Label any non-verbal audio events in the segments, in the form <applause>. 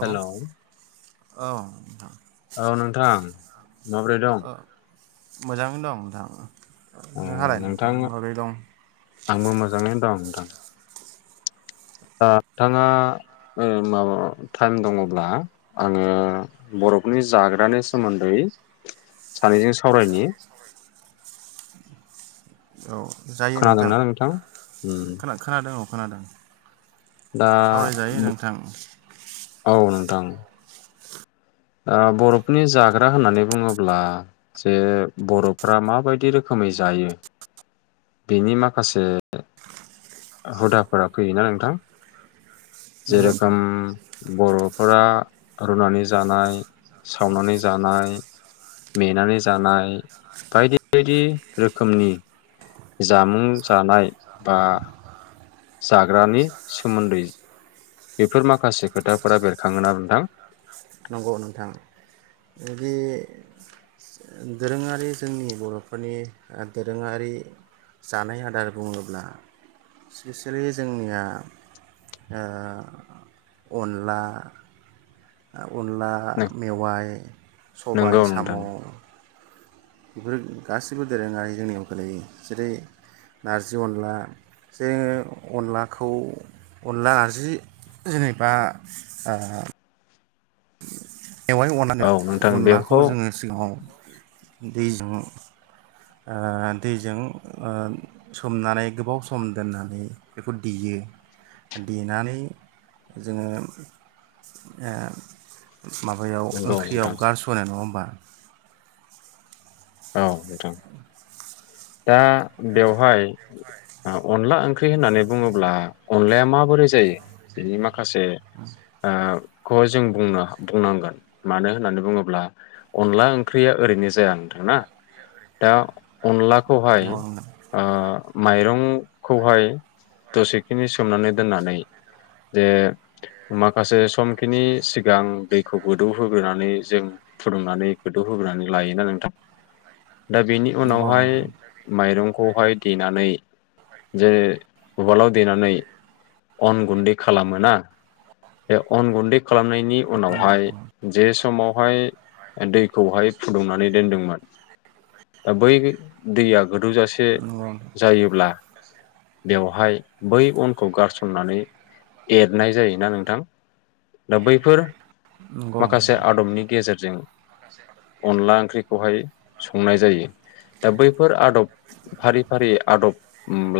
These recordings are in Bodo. हेलौ। औ नोंथां। औ नोंथां। माबोरै दं? ओ मोजाङैनो दं नोंथां। ओ नोंहालाय नोंथां माबोरै दं आंबो मोजाङै दं। थां ओ नोंथाङा ओ माबा टाइम दङब्ला आङो बर'फोरनि जाग्रानि सोमोन्दै सानैजों सावरायनि। औ। जायो नोंथां उम खोना-खोनादों औ खोनादों। दा सावरायजायो नोंथां <unintelligible> औ नोंथां। ओ बरफोरनि जाग्रा होननानै बुङोब्ला जे बरफ्रा माबायदि रोखोमै जायो बेनि माखासे हुदाफोरा फैयोना नोंथां? नंगौ नोंथां जेरोखोम बरफ फोरा रुनानै जानाय सावनानै जानाय मेनानै जानाय बायदि बायदि रोखोमनि जामुं जानाय बा जाग्रानि सोमोन्दै। बेफोर माखासे खोथाफोरा बेरखाङोना नोंथां? नंगौ नोंथां जुदि दोरोङारि जोंनि बरफोरनि ओ दोरोङारि जानाय आदार बुङोब्ला स्पेसियेलि जोंनिया ओ अनला अनला मेवाइ नोंगौ सबाय साम नोंथां बेफोर गासैबो दोरोङारि जोंनियाव गोलैयो जेरै नारजि अनला जोङो अनलाखौ अनला आरजि जेनेबा ओ औ <unintelligible> नोंथां अनलाखौ बेखौ जोङो सिगाङाव दैजों ओ दैजों ओ सोमनानै गोबाव सम दोननानै बेखौ देयो देनानै जोङो ओ माबायाव नंगौ नोंथां ओंख्रियाव गारसनो नङा होमबा। औ नोंथां। दा बेवहाय ओ अनला ओंख्रि होननानै बुङोब्ला अनलाया माबोरै जायो बिनि माखासे ओ खौ जों बुंनो बुंनांगोन मानो होननानै बुङोब्ला अनला ओंख्रिया ओरैनो जाया। <unintelligible> दा अनला खौहाय ओ माइरंखौहाय दसेखिनि सोमनानै दोननानै जे माखासे समखिनि सिगां दैखौ गोदौ होग्रोनानै जों फुदुंनानै गोदौहोग्रोनानै लायोना नोंथां। दा बेनि नंगौ उनावहाय नोंथां माइरंखौहाय देनानै जे उवालाव देनानै अन गुन्दै खालामोना बे अन गुन्दै खालामनायनि नंगौ उनावहाय नोंथां जे समावहाय दैखौहाय फुदुंनानै दोनदोंमोन दा बै दैया गोदौजासे नंगौ नंगौ जायोब्ला बेवहाय बै अनखौ गारसननानै एरनाय जायोना नोंथां दा बैफोर नंगौ माखासे नोंथां आदबनि गेजेरजों अनला ओंख्रिखौहाय संनाय जायो दा बैफोर आदब फारि-फारि आदब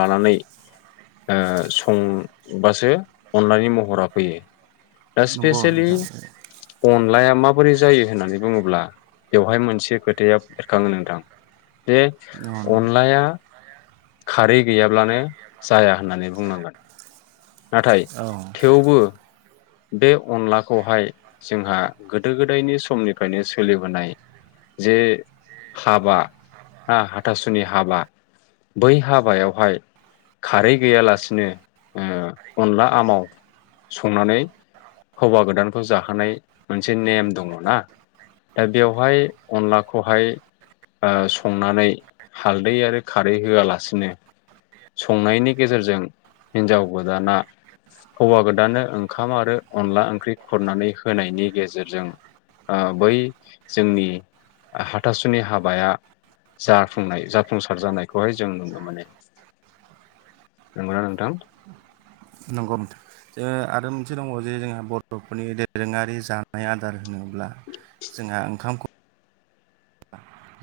लानानै ओ संबासो अनलानि महरा फैयो। दा नंगौ इप्सेसेलि नोंथां अनलाया माबोरै जायो होननानै बुङोब्ला बेवहाय मोनसे खोथाया बेरखाङो नोंथां बे औ अनलाया खारै गैयाब्लानो जाया होननानै बुंनांगोन‌ नाथाय थेवबो बे अनलाखौहाय जोंहा गोदो गोदायनि समनिफ्रायनो सोलिबोनाय जे हाबा हा हाथासुनि हाबा बै हाबायावहाय खारै गैयालासिनो ओ अनला आमाव संनानै हौवा गोदानखौ जाहोनाय मोनसे नेम दङ ना दा बेवहाय अनलाखौहाय संनानै हालदै आरो खारै होआलासिनो संनायनि गेजेरजों हिनजाव गोदाना हौवा गोदाननो ओंखाम ओंखाम आरो अनला ओंख्रि खुरनानै होनायनि गेजेरजों बै जोंनि हाथासुनि हाबाया जाफुंनाय जाफुंसार जानायखौहाय जों नुनो मोनो। नंगौ ना नोंथां? नंगौ नोंथां ओ आरो मोनसे दङबावो जे जोंहा बरफोरनि दोरोङारि जानाय आदार होनोब्ला ब्ला जोंहा ओंखामखौ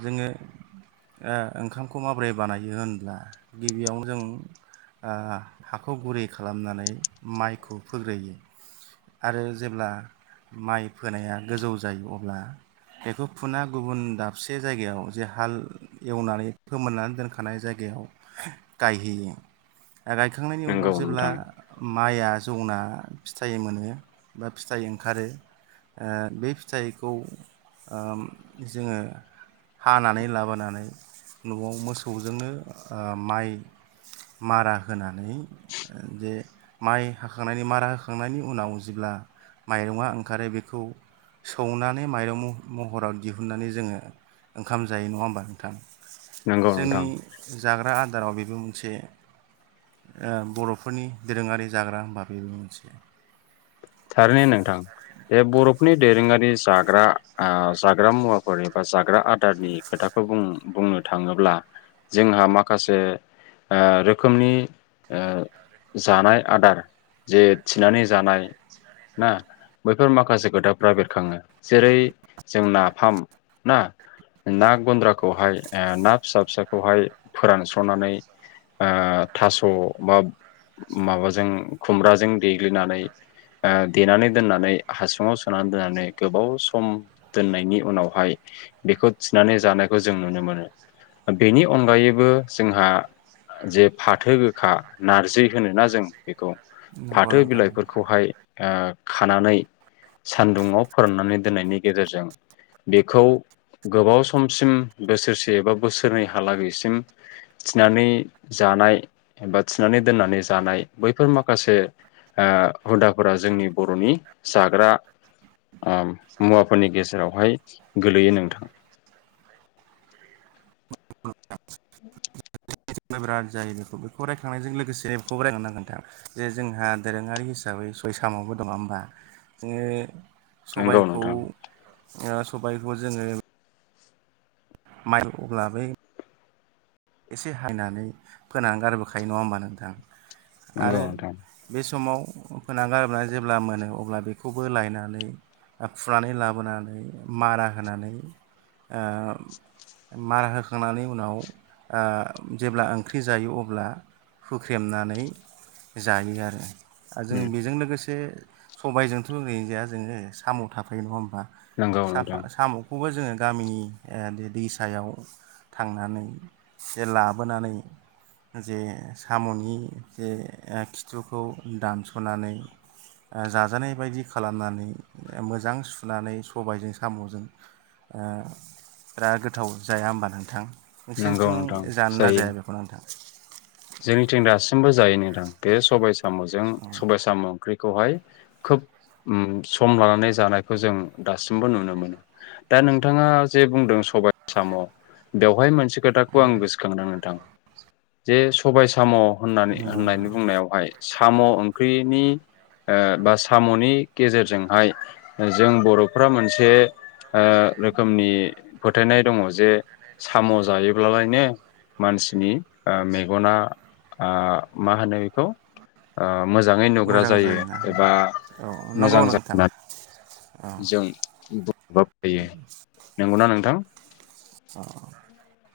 जोङो ओ ओंखामखौ माबोरै बानायो होनब्ला गिबियावनो जों ओ हाखौ गुरै खालामनानै माइखौ फोग्रोयो आरो जेब्ला माइ फोनाया गोजौ जायो अब्ला बेखौ फुना गुबुन दाब दाबसे जायगायाव जे हाल एवनानै फोमोननानै दोनखानाय जायगायाव गायहैयो। गायखांनायनि नंगौ उनाव जेब्ला नोंथां माइआ जौना फिथाइ मोनो बा फिथाइ ओंखारो ओ बे फिथाइखौ ओ जोङो हानानै लाबोनानै नआव मोसौजोंनो ओ माइ मारा होनानै जे माइ हाखांनायनि मारा होखांनायनि उनाव जेब्ला माइरङा ओंखारो बेखौ सौनानै माइरं म-महराव दिहुननानै जोङो ओंखाम जायो नङा होमबा नोंथां। नंगौ जोंनि नोंथां जाग्रा आद दाराव बेबो मोनसे बर'फोरनि दोरोङारि जाग्रा होनबा बेबो मोनसे। थारैनो नोंथां बे बर'फोरनि दोरोङारि जाग्रा ओ जाग्रा मुवाफोर एबा जाग्रा आदारनि खोथाखौ बुं-बुंनो थाङोब्ला जोंहा माखासे ओ रोखोमनि ओ जानाय आदार जे थिनानै जानाय ना बैफोर माखासे खोथाफ्रा बेरखाङो जेरै जों नाफाम ना ना गुन्द्राखौहाय आ ना फिसा फिसाखौहाय फोरानस्रनानै ओ थास'बा माबाजों खुमब्राजों देग्लिनानै ओ देनानै दोननानै हासुङाव सोनानै दोननानै गोबाव सम दोननायनि उनावहाय बेखौ थिनानै जानायखौ जों नुनो मोनो। बेनि अनगायैबो जोंहा जे फाथो गोखा नारजि होनोना जों बेखौ नंगौ फाथो नोंथां बिलाइफोरखौहाय ओ खानानै सानदुंआव फोराननानै दोननायनि गेजेरजों बेखौ गोबाव समसिम बोसोरसे एबा बोसोरनैहालागैसिम थिनानै जानाय एबा थिनानै दोननानै जानाय बैफोर माखासे ओ हुदा फोरा जोंनि बरनि जाग्रा ओ मुवाफोरनि गेजेरावहाय गोग्लोयो नोंथां। <inaudible> <unintelligible> बिराद जायो बेखौ बेखौ रायखांनायजों लोगोसे बेखौबो रायखां नांगोन नोंथां जे जोंहा दोरोङारि हिसाबै सबाय सामबो दङ होमबा जोङो नंगौ सबायखौ नोंथां ओ सबायखौ जोङो माइरं थफ्ला बे एसे हायनानै फोनानै गारबोखायो नङा होमबा नोंथां। नंगौ आरो नोंथां बे समाव होना गारोबोननानै जेब्ला मोनो अब्ला बेखौबो लायनानै फुनानै लाबोनानै मारा होनानै ओ मारा होखांनानै उनाव ओ जेब्ला ओंख्रि जायो अब्ला हुख्रेमनानै जायो आरो दा जों उम बेजों लोगोसे सबायजोंथ' ओरैनो जाया जोङो साम' थाफायो नङा होनोमबा नंगौ नोंथां सा-साम'खौबो जोङो गामिनि ओ दैसायाव थांनानै जे लाबोनानै जे साम'नि जे खिथुखौ दानस'नानै जाजानाय बायदि खालामनानै मोजां सुनानै सबायजों साम'जों ओ बिराद गोथाव जाया हबा नोंथां? नोंसिनि नंगौ थिं नोंथां जानो ना जायो जाया बेखौ नोंथां जोंनिथिं दासिमबो जायो नोंथां बे सबाय साम'जों सबाय साम' ओंख्रि खौहाय खोब ओम सम लानानै जानायखौ जों दासिमबो नुनो मोनो दा नोंथाङा जे बुंदों सबाय आसाम बेवहाय मोनसे खोथाखौ आं गोसोखांनदों नोंथां जे सबाय साम' होननानै नंगौ होननायनि नोंथां बुंनायावहाय साम' ओं ख्रिनि ओ बा साम'नि गेजेरजोंहाय ओ जों बर'फ्रा मोनसे ओ रोखोमनि फोथायनाय दङ जे साम' जायोब्लालायनो मानसिनि ओ मेग गनना ओ मा होनो बेखौ ओ मोजाङै नुग्रा मोजां जायो जायोना एबा औ नंगौ मोजां जायो नोंथां औ होननानै जों बुं थायो। नंगौना नोंथां औ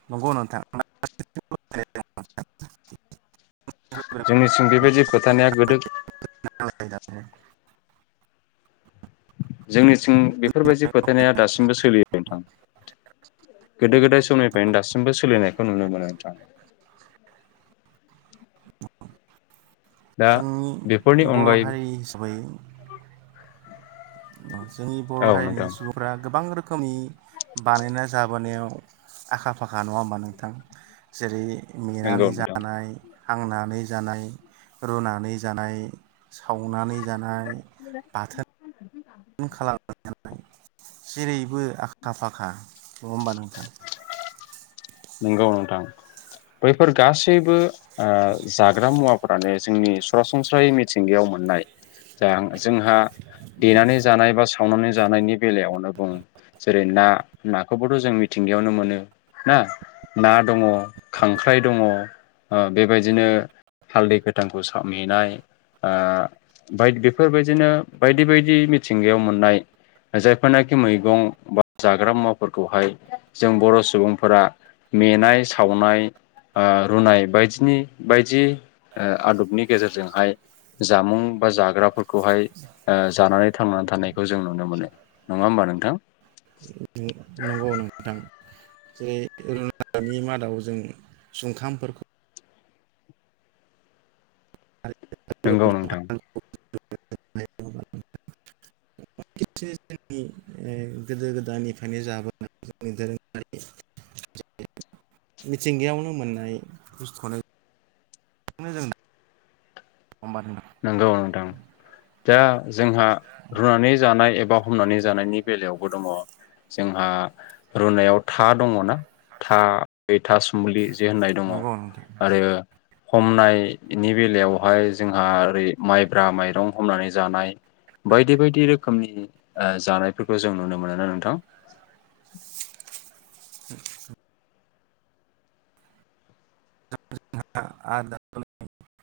नंगौ नोंथां <unintelligible> जोंनिसिम बेबायदि फोथनाया गोदो जोंनि थिं बेफोरबायदि फोथायनाया दासिमबो सोलियो नोंथां गोदो गोदाय समनिफ्रायनो दासिमबो सोलिनायखौ नुनो मोनो नोंथां। दा जोंनि बेफोरनि बर' अनगायै हारि हिसाबै औ जोंनि बर' औ हारिनि नोंथां सुबुंफ गोबां रोखोम रोखोमनि बानायना जाबोनायाव आखा फाखा नङा होमबा नोंथां जेरै नंगौ मेनानै नोंथां जानाय हांनानै जानाय, रुनानै जानाय सावनानै जानाय, बाथोन जिरिै बेबो आखा फाखा नङा होमबा नोंथां नंगौ नोंथां बैफोर गासैबो जाग्रा मुवा फोरानो जोंनि सरासनस्रायै मिथिंगायाव मोननाय जा जोंहा देनानै जानाय बा सावनानै जानायनि बेलायावनो बुंङ जेरै ना नाखौबोथ' जों मिथिंगायावनो मोनो ना? ना दङ खांख्राइ दङ बेबायदिनो हालदै गोथांखौ मेनाय अ बेफोरबायदिनो बायदि बायदि मिथिंगायाव मोननाय जायफोरनाखि मैगं बा जाग्रा मुवाफोरखौहाय जों बर' सुबुंफोरा मेनाय सावनाय रुनाय बायदिनि बायदि आदबनि गेजेरजोंहाय जामुं बा जाग्राफोरखौहाय जानानै थांनानै थानायखौ जों नुनो मोनो नङा होमबा नोंथां नंगौ नोंथां जेरै अरुनाानि मादावखै जों सुंखामफोरखौ नंगौ नोंथां जोंनि गोदो गोदायनिफ्रायनो जाबोनाय जोंनि दोरोङारि मिथिंगायावनो मोननाय बुस्थुखौनो <unintelligible> नंगौ नोंथां जा जोंहा रुनानै जानाय एबा हमनानै जानायनि बेलायावबो दङ जोंहा रुनायाव था दङना? था था सुमलि जे होननाय दङ नंगौ नोंथां आरो हमनायनि बेलायावहाय जों ओरै माइब्रा माइरं हमनानै जानाय बायदि बायदि रोखोमनि जानायफोरखौ जों नुनो मोनो नोंथां? <unintelligible> <unintelligible>